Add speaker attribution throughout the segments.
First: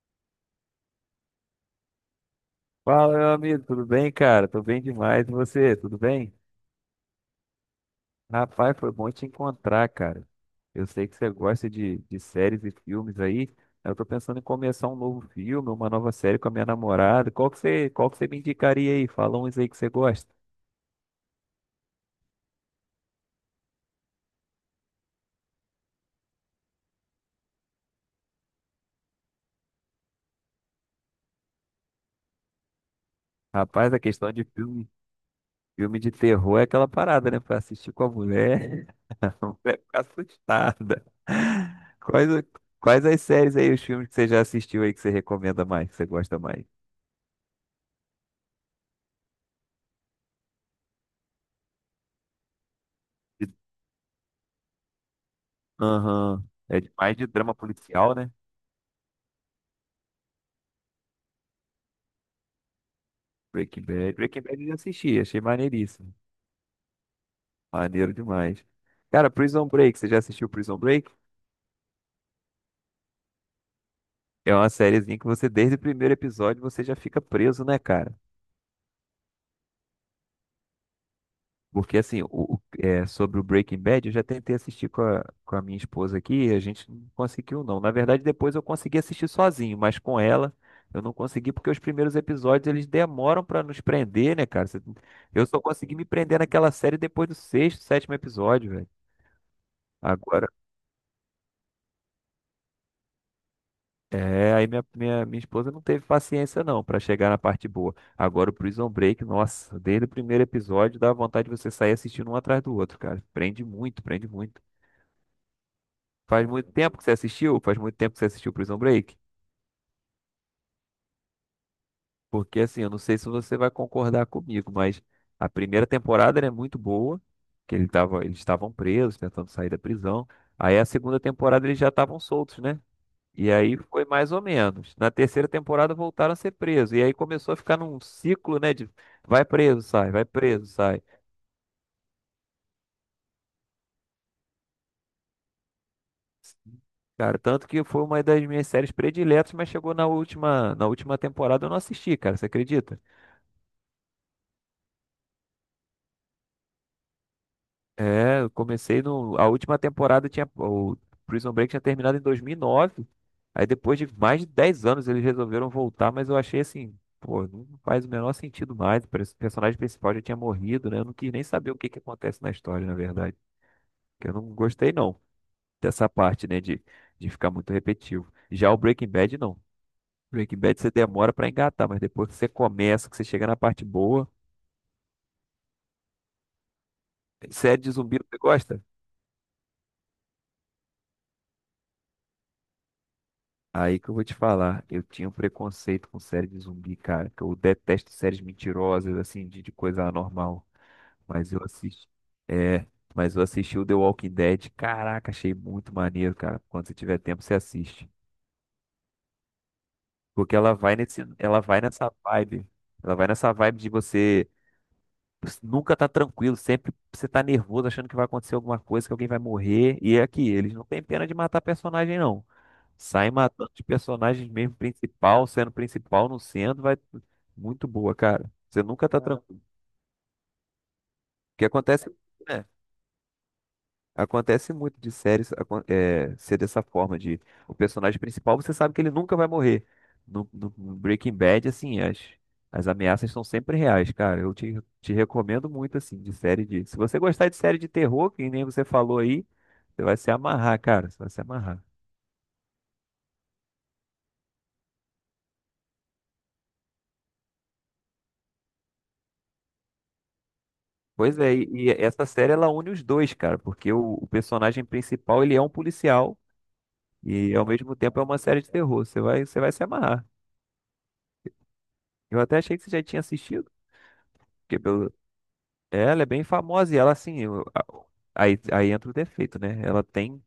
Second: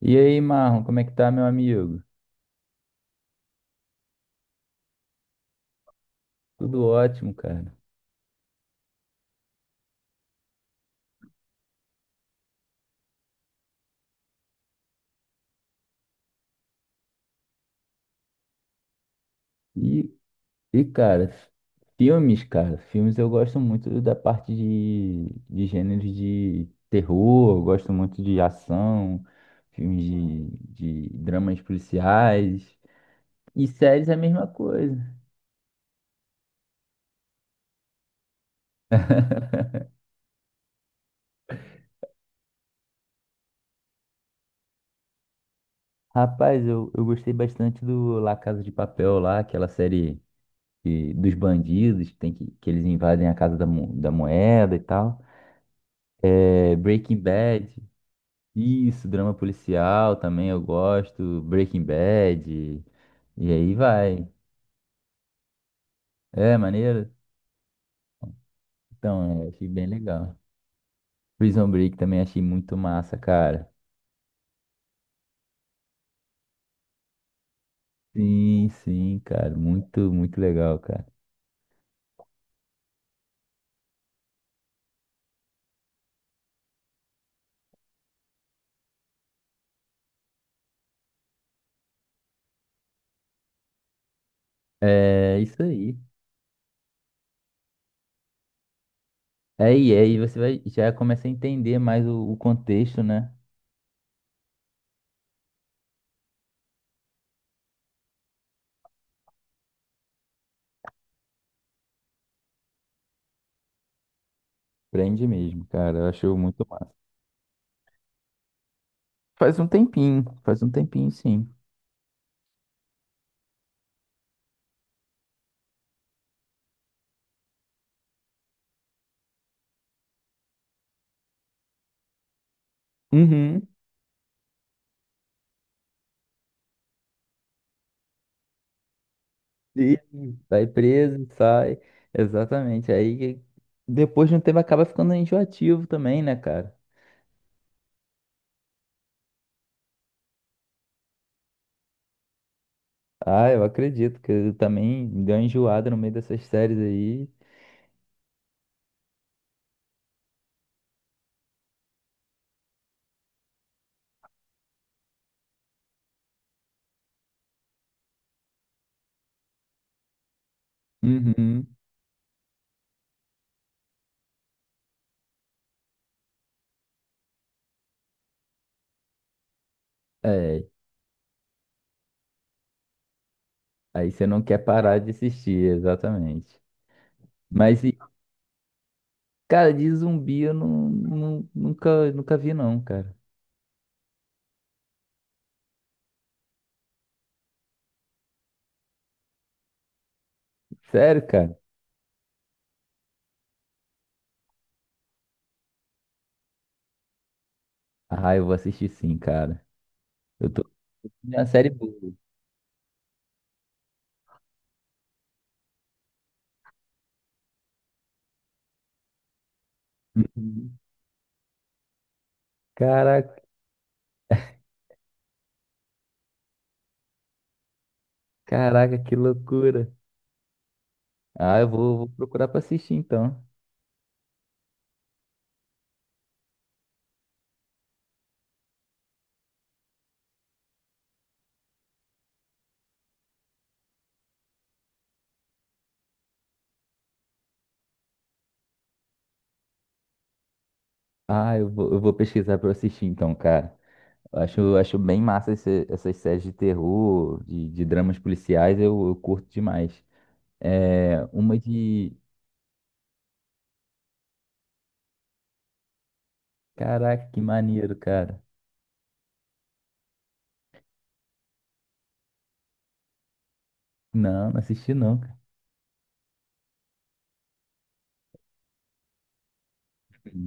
Speaker 1: E aí, Marlon, como é que tá, meu amigo?
Speaker 2: Fala, meu amigo, tudo bem, cara? Tô bem demais. E você, tudo bem?
Speaker 1: Tudo ótimo, cara.
Speaker 2: Rapaz, foi bom te encontrar, cara. Eu sei que você gosta de séries e filmes aí. Eu tô pensando em começar um novo filme, uma nova série com a minha namorada. Qual que você me indicaria aí? Fala uns aí que você
Speaker 1: E,
Speaker 2: gosta.
Speaker 1: cara, filmes, cara, filmes eu gosto muito da parte de gêneros de terror, eu gosto muito de ação, filmes de dramas policiais. E
Speaker 2: Rapaz, a
Speaker 1: séries é a
Speaker 2: questão de
Speaker 1: mesma
Speaker 2: filme,
Speaker 1: coisa.
Speaker 2: filme de terror é aquela parada, né? Pra assistir com a mulher, a mulher fica assustada. Quais, o- Quais as séries aí, os filmes que você já assistiu aí que você recomenda mais, que você gosta
Speaker 1: Rapaz,
Speaker 2: mais?
Speaker 1: eu gostei bastante do La Casa de Papel lá, aquela série dos bandidos, que eles invadem a casa da, da moeda e tal.
Speaker 2: Aham.
Speaker 1: É,
Speaker 2: É mais
Speaker 1: Breaking
Speaker 2: de drama
Speaker 1: Bad.
Speaker 2: policial, né?
Speaker 1: Isso, drama policial também eu gosto, Breaking Bad, e aí
Speaker 2: Breaking Bad.
Speaker 1: vai.
Speaker 2: Breaking Bad eu já assisti, achei maneiríssimo.
Speaker 1: É, maneiro?
Speaker 2: Maneiro demais. Cara,
Speaker 1: Então, é,
Speaker 2: Prison
Speaker 1: achei bem
Speaker 2: Break, você já
Speaker 1: legal.
Speaker 2: assistiu Prison Break?
Speaker 1: Prison Break também achei muito massa, cara.
Speaker 2: É uma sériezinha que você, desde o primeiro episódio, você já fica preso, né, cara?
Speaker 1: Sim, sim, cara, muito, muito legal, cara.
Speaker 2: Porque assim, sobre o Breaking Bad, eu já tentei assistir com a minha esposa aqui e a gente não conseguiu, não. Na verdade, depois eu consegui assistir sozinho, mas com ela eu não consegui porque os primeiros episódios eles demoram pra nos prender, né, cara? Você.
Speaker 1: É
Speaker 2: Eu
Speaker 1: isso
Speaker 2: só consegui
Speaker 1: aí.
Speaker 2: me prender naquela série depois do sexto, sétimo episódio, velho.
Speaker 1: É, e aí você
Speaker 2: Agora,
Speaker 1: vai, já começa a entender mais o contexto, né?
Speaker 2: aí minha esposa não teve paciência não pra chegar na parte boa. Agora o Prison Break, nossa, desde o primeiro episódio dá vontade de você sair assistindo um atrás do outro, cara. Prende muito, prende muito.
Speaker 1: Prende mesmo, cara, eu achei
Speaker 2: Faz
Speaker 1: muito
Speaker 2: muito
Speaker 1: massa.
Speaker 2: tempo que você assistiu? Faz muito tempo que você assistiu Prison Break?
Speaker 1: Faz um tempinho, sim.
Speaker 2: Porque assim, eu não sei se você vai concordar comigo, mas a primeira temporada ela é muito boa, que ele tava, eles estavam presos, tentando sair da prisão. Aí a segunda temporada eles já estavam soltos, né? E
Speaker 1: Uhum.
Speaker 2: aí foi mais ou menos. Na terceira temporada voltaram a ser presos. E aí começou a ficar num ciclo, né? De vai preso,
Speaker 1: E
Speaker 2: sai, vai preso,
Speaker 1: vai
Speaker 2: sai.
Speaker 1: preso, sai. Exatamente. Aí depois de um tempo acaba ficando enjoativo também, né, cara?
Speaker 2: Cara, tanto que foi uma das minhas séries prediletas, mas chegou na última temporada eu não assisti, cara. Você acredita?
Speaker 1: Ah, eu acredito que eu também deu uma enjoada no meio dessas séries aí.
Speaker 2: É, eu comecei no. A última temporada tinha. O Prison Break tinha terminado em 2009. Aí depois de mais de 10 anos eles resolveram voltar, mas eu achei assim, pô, não faz o menor sentido mais. Parece que o personagem principal já tinha morrido, né? Eu não quis nem
Speaker 1: Uhum.
Speaker 2: saber o que que acontece na história, na verdade. Que eu não gostei, não, dessa parte, né? De ficar muito repetitivo. Já o Breaking Bad, não. Breaking
Speaker 1: É.
Speaker 2: Bad você demora pra engatar, mas depois que você começa, que você chega na parte
Speaker 1: Aí você
Speaker 2: boa.
Speaker 1: não quer parar de assistir, exatamente.
Speaker 2: Série
Speaker 1: Mas,
Speaker 2: de
Speaker 1: e,
Speaker 2: zumbi, você gosta?
Speaker 1: cara, de zumbi eu nunca, nunca vi, não, cara.
Speaker 2: Aí que eu vou te falar, eu tinha um preconceito com série de zumbi, cara, que eu detesto séries mentirosas, assim, de coisa anormal.
Speaker 1: Sério,
Speaker 2: Mas
Speaker 1: cara?
Speaker 2: eu assisti. É, mas eu assisti o The Walking Dead. Caraca, achei muito maneiro, cara. Quando você tiver tempo, você assiste.
Speaker 1: Ah, eu vou assistir sim, cara. Eu
Speaker 2: Porque
Speaker 1: tô. É uma
Speaker 2: ela
Speaker 1: série
Speaker 2: vai nessa
Speaker 1: boa.
Speaker 2: vibe. Ela vai nessa vibe de você nunca tá tranquilo, sempre você tá nervoso, achando que vai acontecer alguma coisa, que alguém vai morrer. E é aqui, eles
Speaker 1: Uhum.
Speaker 2: não têm pena de matar personagem, não. Sai
Speaker 1: Caraca,
Speaker 2: matando de personagens mesmo, principal, sendo principal, não sendo, vai muito boa, cara. Você
Speaker 1: caraca,
Speaker 2: nunca
Speaker 1: que
Speaker 2: tá cara, tranquilo.
Speaker 1: loucura. Ah,
Speaker 2: Porque
Speaker 1: eu vou, vou
Speaker 2: acontece,
Speaker 1: procurar pra
Speaker 2: né?
Speaker 1: assistir então.
Speaker 2: Acontece muito de séries ser dessa forma, de o personagem principal, você sabe que ele nunca vai morrer. No Breaking Bad, assim, as ameaças são sempre reais, cara. Te recomendo muito, assim, de série de. Se você gostar de série de terror, que nem você falou aí, você vai se amarrar, cara. Você vai se
Speaker 1: Ah,
Speaker 2: amarrar.
Speaker 1: eu vou pesquisar pra eu assistir então, cara. Eu acho bem massa essas séries de terror, de dramas policiais, eu curto demais. É,
Speaker 2: Pois é,
Speaker 1: uma
Speaker 2: e
Speaker 1: de.
Speaker 2: essa série ela une os dois, cara, porque o personagem principal ele é um policial
Speaker 1: Caraca, que
Speaker 2: e ao mesmo
Speaker 1: maneiro,
Speaker 2: tempo é uma
Speaker 1: cara.
Speaker 2: série de terror. Você vai se amarrar. Eu até achei que você já tinha assistido,
Speaker 1: Não, não
Speaker 2: porque
Speaker 1: assisti
Speaker 2: pelo...
Speaker 1: não, cara.
Speaker 2: é, ela é bem famosa e ela assim, eu- a- aí, aí entra o defeito, né? Ela tem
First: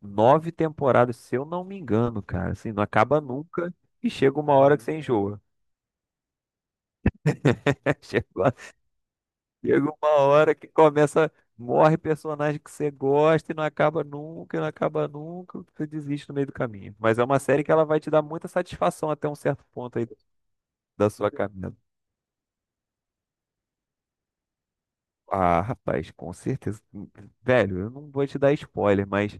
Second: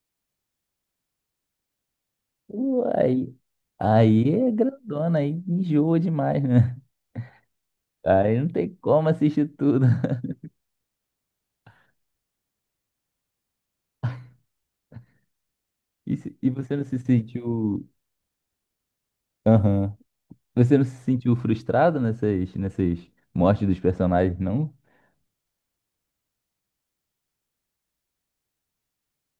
Speaker 2: 9 temporadas, se eu não me engano, cara, assim, não
Speaker 1: Pô,
Speaker 2: acaba
Speaker 1: Aí,
Speaker 2: nunca e
Speaker 1: aí
Speaker 2: chega
Speaker 1: é
Speaker 2: uma hora que você
Speaker 1: grandona,
Speaker 2: enjoa.
Speaker 1: aí enjoa demais, né? Aí não
Speaker 2: Chega
Speaker 1: tem como assistir
Speaker 2: Chega
Speaker 1: tudo.
Speaker 2: uma hora que começa, morre personagem que você gosta e não acaba nunca, e não acaba nunca, você
Speaker 1: E,
Speaker 2: desiste no
Speaker 1: se-
Speaker 2: meio
Speaker 1: e
Speaker 2: do
Speaker 1: você não
Speaker 2: caminho.
Speaker 1: se
Speaker 2: Mas é uma série que ela
Speaker 1: sentiu.
Speaker 2: vai te dar muita satisfação até um certo
Speaker 1: Aham.
Speaker 2: ponto aí
Speaker 1: Você não se
Speaker 2: da sua
Speaker 1: sentiu
Speaker 2: caminhada.
Speaker 1: frustrado nessas mortes dos personagens, não?
Speaker 2: Ah, rapaz, com certeza. Velho, eu não vou te dar spoiler, mas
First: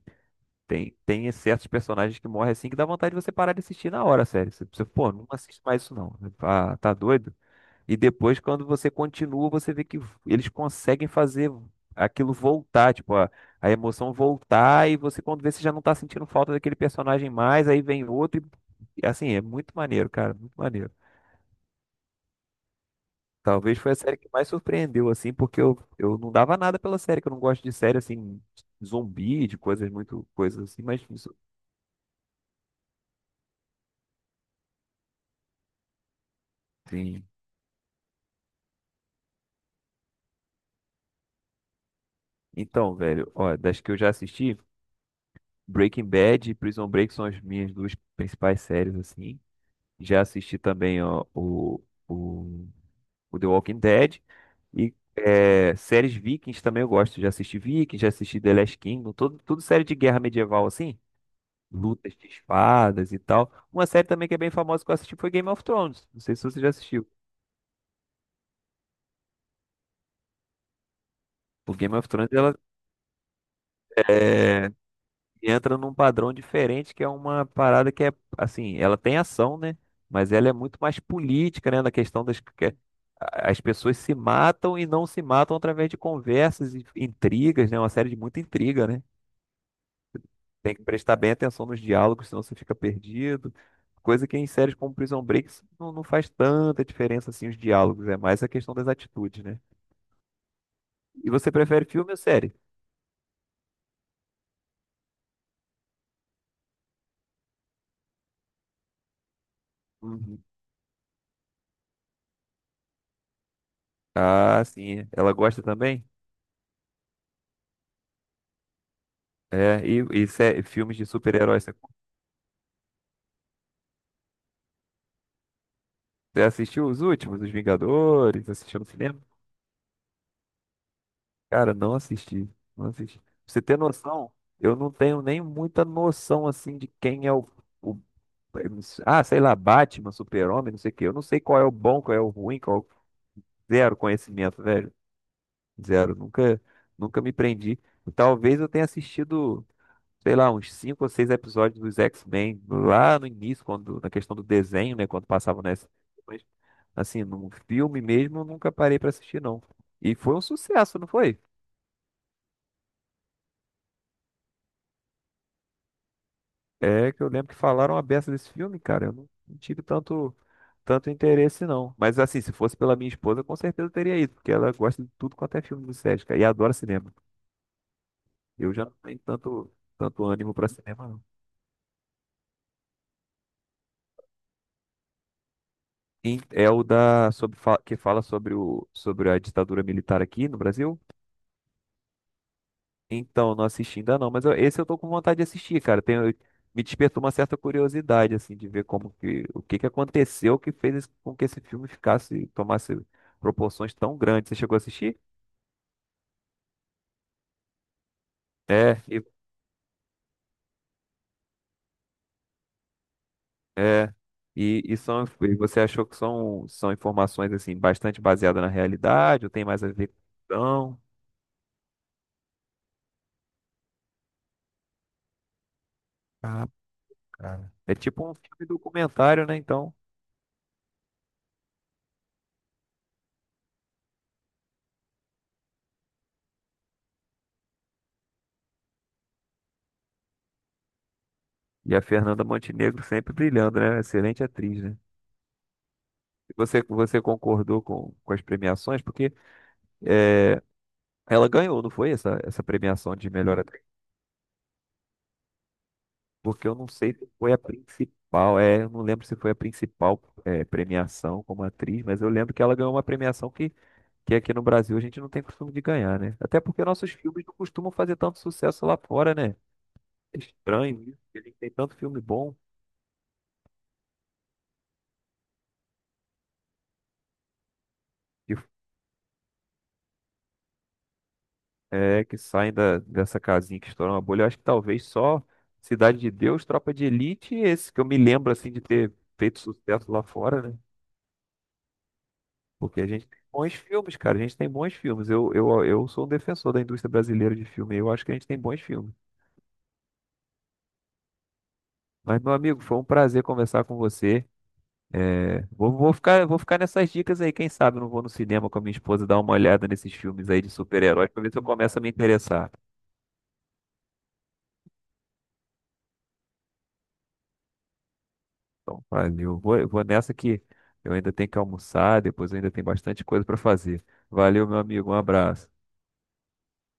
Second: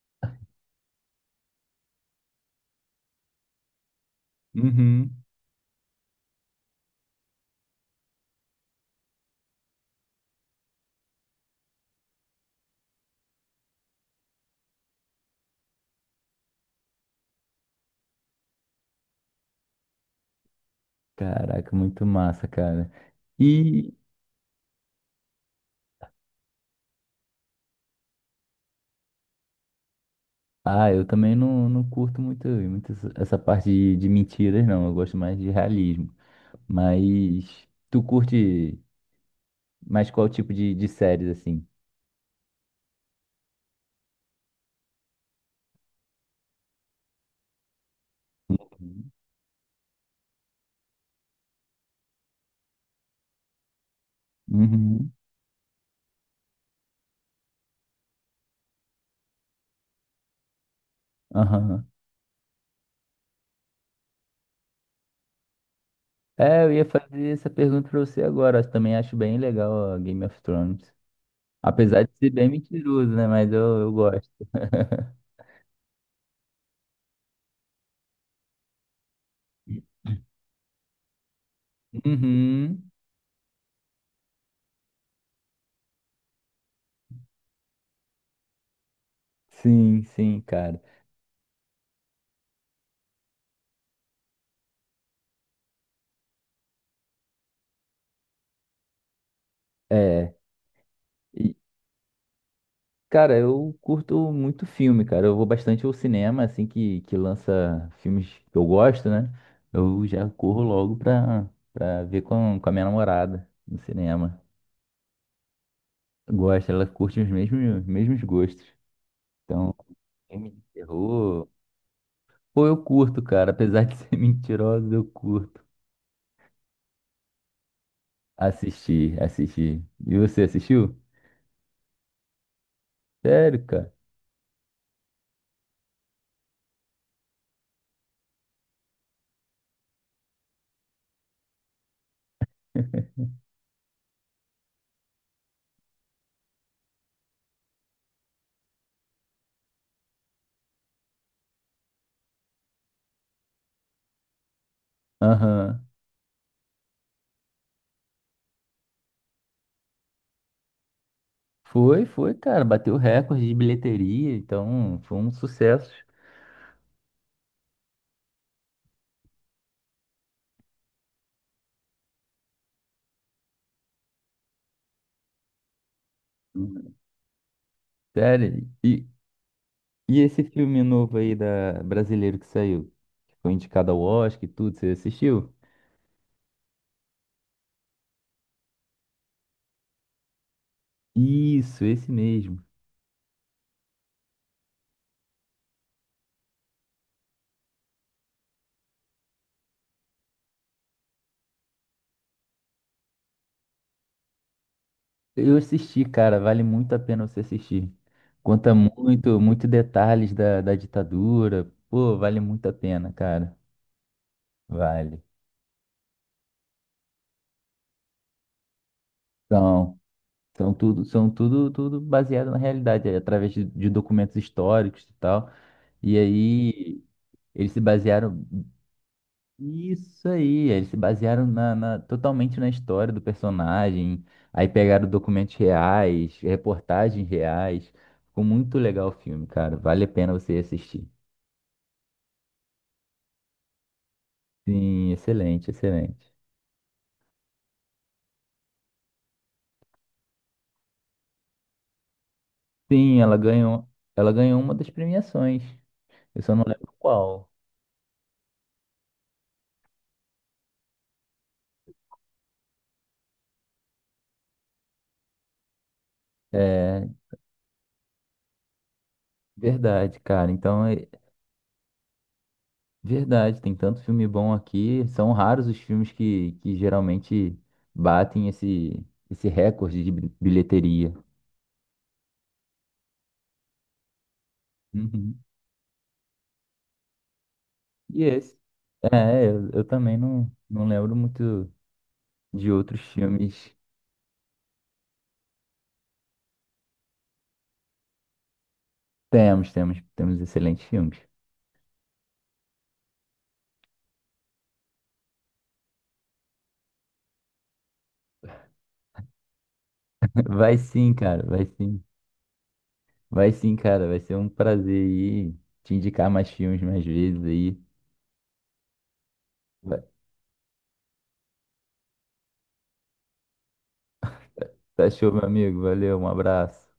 Speaker 2: tem certos personagens que morrem assim que dá vontade de você parar de assistir na hora, sério.
Speaker 1: Uhum.
Speaker 2: Pô, não assiste mais isso não. Ah, tá doido? E depois, quando você continua, você vê que eles conseguem fazer aquilo voltar, tipo, a emoção voltar, e você, quando vê, você já não tá sentindo falta daquele personagem mais, aí vem outro, e assim, é muito maneiro, cara, muito maneiro.
Speaker 1: Caraca, muito massa, cara.
Speaker 2: Talvez foi
Speaker 1: E,
Speaker 2: a série que mais surpreendeu, assim, porque eu não dava nada pela série, que eu não gosto de série, assim, zumbi, de coisas muito, coisas assim,
Speaker 1: ah,
Speaker 2: mas
Speaker 1: eu também
Speaker 2: isso,
Speaker 1: não, não curto muito essa essa parte de mentiras, não. Eu gosto mais de realismo.
Speaker 2: sim.
Speaker 1: Mas tu curte mais qual tipo de séries, assim?
Speaker 2: Então, velho, ó, das que eu já assisti, Breaking Bad e Prison Break são as minhas duas principais séries, assim. Já assisti também ó, o, o The Walking Dead e
Speaker 1: Uhum.
Speaker 2: séries Vikings também eu gosto. Já assisti Vikings, já assisti The Last Kingdom, todo, tudo série de guerra medieval assim,
Speaker 1: Aham.
Speaker 2: lutas de espadas e tal. Uma série também que é bem famosa que eu assisti foi Game of Thrones. Não sei se você
Speaker 1: É,
Speaker 2: já
Speaker 1: eu ia
Speaker 2: assistiu.
Speaker 1: fazer essa pergunta pra você agora. Eu também acho bem legal a Game of Thrones.
Speaker 2: O Game
Speaker 1: Apesar
Speaker 2: of
Speaker 1: de ser
Speaker 2: Thrones
Speaker 1: bem
Speaker 2: ela,
Speaker 1: mentiroso, né? Mas eu gosto.
Speaker 2: eh, e entra num padrão diferente, que é uma parada que é, assim, ela tem ação, né? Mas ela é muito mais política, né? Na questão das que é-
Speaker 1: Uhum.
Speaker 2: a- as pessoas se matam e não se matam através de conversas e intrigas, né? Uma série de muita intriga, né?
Speaker 1: Sim, sim,
Speaker 2: Tem
Speaker 1: cara.
Speaker 2: que prestar bem atenção nos diálogos, senão você fica perdido. Coisa que em séries como Prison Break isso não, não faz tanta diferença assim os diálogos, é mais a questão das atitudes, né?
Speaker 1: É,
Speaker 2: E você
Speaker 1: e,
Speaker 2: prefere filme ou série?
Speaker 1: cara, eu curto muito filme, cara. Eu vou bastante ao cinema, assim que lança filmes que eu gosto, né? Eu já
Speaker 2: Uhum.
Speaker 1: corro logo pra ver com a minha namorada no cinema.
Speaker 2: Ah, sim. Ela gosta também?
Speaker 1: Gosta, ela curte os mesmos gostos. Então, filme de
Speaker 2: Filmes de
Speaker 1: terror.
Speaker 2: super-heróis?
Speaker 1: Pô, eu curto, cara. Apesar de ser mentirosa, eu curto.
Speaker 2: Você assistiu os últimos, os Vingadores? Assistiu no
Speaker 1: Assisti,
Speaker 2: cinema?
Speaker 1: assisti. E você assistiu?
Speaker 2: Cara, não assisti. Não assisti. Pra você
Speaker 1: Sério,
Speaker 2: ter
Speaker 1: cara?
Speaker 2: noção, eu não tenho nem muita noção assim de quem é o- ah, sei lá, Batman, Super-Homem, não sei o quê. Eu não sei qual é o bom, qual é o ruim, qual é o zero conhecimento, velho. Zero. Nunca me prendi. Talvez eu tenha assistido, sei lá, uns cinco ou seis episódios dos X-Men lá no início, quando na questão do desenho, né, quando passava no
Speaker 1: Aham.
Speaker 2: SBT. Assim, num filme mesmo, eu nunca parei pra assistir, não. E foi um sucesso, não foi?
Speaker 1: Foi, foi, cara, bateu recorde de bilheteria, então foi um sucesso.
Speaker 2: É que eu lembro que falaram a beça desse filme, cara. Eu não tive tanto interesse, não. Mas assim, se fosse pela minha esposa, com certeza eu teria ido, porque ela gosta de tudo quanto é filme do Sérgio, cara, e adora cinema.
Speaker 1: Sério.
Speaker 2: Eu já não
Speaker 1: E,
Speaker 2: tenho
Speaker 1: e
Speaker 2: tanto
Speaker 1: esse
Speaker 2: ânimo pra
Speaker 1: filme
Speaker 2: cinema,
Speaker 1: novo
Speaker 2: não.
Speaker 1: aí da brasileiro que saiu, que foi indicado ao Oscar e tudo, você assistiu?
Speaker 2: É o da sobre, que fala sobre, sobre a ditadura militar aqui no Brasil?
Speaker 1: Isso, esse mesmo.
Speaker 2: Então, não assisti ainda não, mas esse eu tô com vontade de assistir, cara. Tem, me despertou uma certa curiosidade, assim, de ver como que, o que que aconteceu que fez com que esse filme ficasse, tomasse proporções tão grandes. Você chegou a assistir?
Speaker 1: Eu assisti, cara, vale muito a pena você assistir. Conta
Speaker 2: É, e,
Speaker 1: muito, muito detalhes da ditadura. Pô, vale muito a pena, cara.
Speaker 2: é. E
Speaker 1: Vale.
Speaker 2: são, e você achou que são, são informações, assim, bastante baseadas na realidade, ou tem mais a
Speaker 1: São,
Speaker 2: ver com
Speaker 1: são
Speaker 2: ficção?
Speaker 1: tudo, são tudo, tudo baseado na realidade, é através de documentos históricos e tal. E
Speaker 2: Ah,
Speaker 1: aí
Speaker 2: cara.
Speaker 1: eles se
Speaker 2: É tipo um
Speaker 1: basearam.
Speaker 2: filme documentário, né, então?
Speaker 1: Isso aí, eles se basearam totalmente na história do personagem. Aí pegaram documentos reais, reportagens reais. Ficou muito legal o filme, cara. Vale a pena você assistir.
Speaker 2: E a Fernanda Montenegro sempre brilhando, né? Excelente atriz, né?
Speaker 1: Sim, excelente, excelente.
Speaker 2: Você concordou com as premiações? Porque é, ela ganhou, não foi essa, essa premiação
Speaker 1: Sim,
Speaker 2: de melhor atriz?
Speaker 1: ela ganhou uma das premiações. Eu só não
Speaker 2: Porque eu não
Speaker 1: lembro
Speaker 2: sei se
Speaker 1: qual.
Speaker 2: foi a principal, eu não lembro se foi a principal premiação como atriz, mas eu lembro que ela ganhou uma premiação que aqui no Brasil a gente não tem costume de ganhar, né? Até porque
Speaker 1: É
Speaker 2: nossos filmes não costumam fazer tanto sucesso lá fora, né?
Speaker 1: verdade,
Speaker 2: É
Speaker 1: cara.
Speaker 2: estranho isso, porque a gente tem tanto filme bom.
Speaker 1: Verdade, tem tanto filme bom aqui. São raros os filmes que geralmente batem esse recorde de bilheteria.
Speaker 2: É, que saem da, dessa casinha que estouram a bolha. Eu acho que talvez
Speaker 1: Uhum.
Speaker 2: só Cidade de Deus, Tropa de Elite, e esse que eu me
Speaker 1: E
Speaker 2: lembro
Speaker 1: esse?
Speaker 2: assim de ter
Speaker 1: É,
Speaker 2: feito
Speaker 1: eu
Speaker 2: sucesso
Speaker 1: também
Speaker 2: lá
Speaker 1: não,
Speaker 2: fora, né?
Speaker 1: não lembro muito de outros
Speaker 2: Porque a gente tem bons
Speaker 1: filmes.
Speaker 2: filmes, cara. A gente tem bons filmes. Eu sou um defensor da indústria brasileira de filme. Eu acho que a gente tem bons filmes.
Speaker 1: Temos, temos, temos excelentes filmes.
Speaker 2: Mas, meu amigo, foi um prazer conversar com você. Vou ficar nessas dicas aí. Quem sabe eu não vou no cinema com a minha esposa dar uma olhada nesses filmes aí de
Speaker 1: Vai sim,
Speaker 2: super-heróis pra
Speaker 1: cara,
Speaker 2: ver se eu
Speaker 1: vai
Speaker 2: começo
Speaker 1: sim.
Speaker 2: a me interessar.
Speaker 1: Vai sim, cara, vai ser um prazer aí te indicar mais filmes mais vezes aí.
Speaker 2: Então, Fábio, eu
Speaker 1: Vai-
Speaker 2: vou nessa que eu ainda tenho que almoçar, depois eu ainda tenho bastante coisa para fazer. Valeu, meu
Speaker 1: Tá
Speaker 2: amigo, um
Speaker 1: show, meu
Speaker 2: abraço.
Speaker 1: amigo. Valeu, um abraço.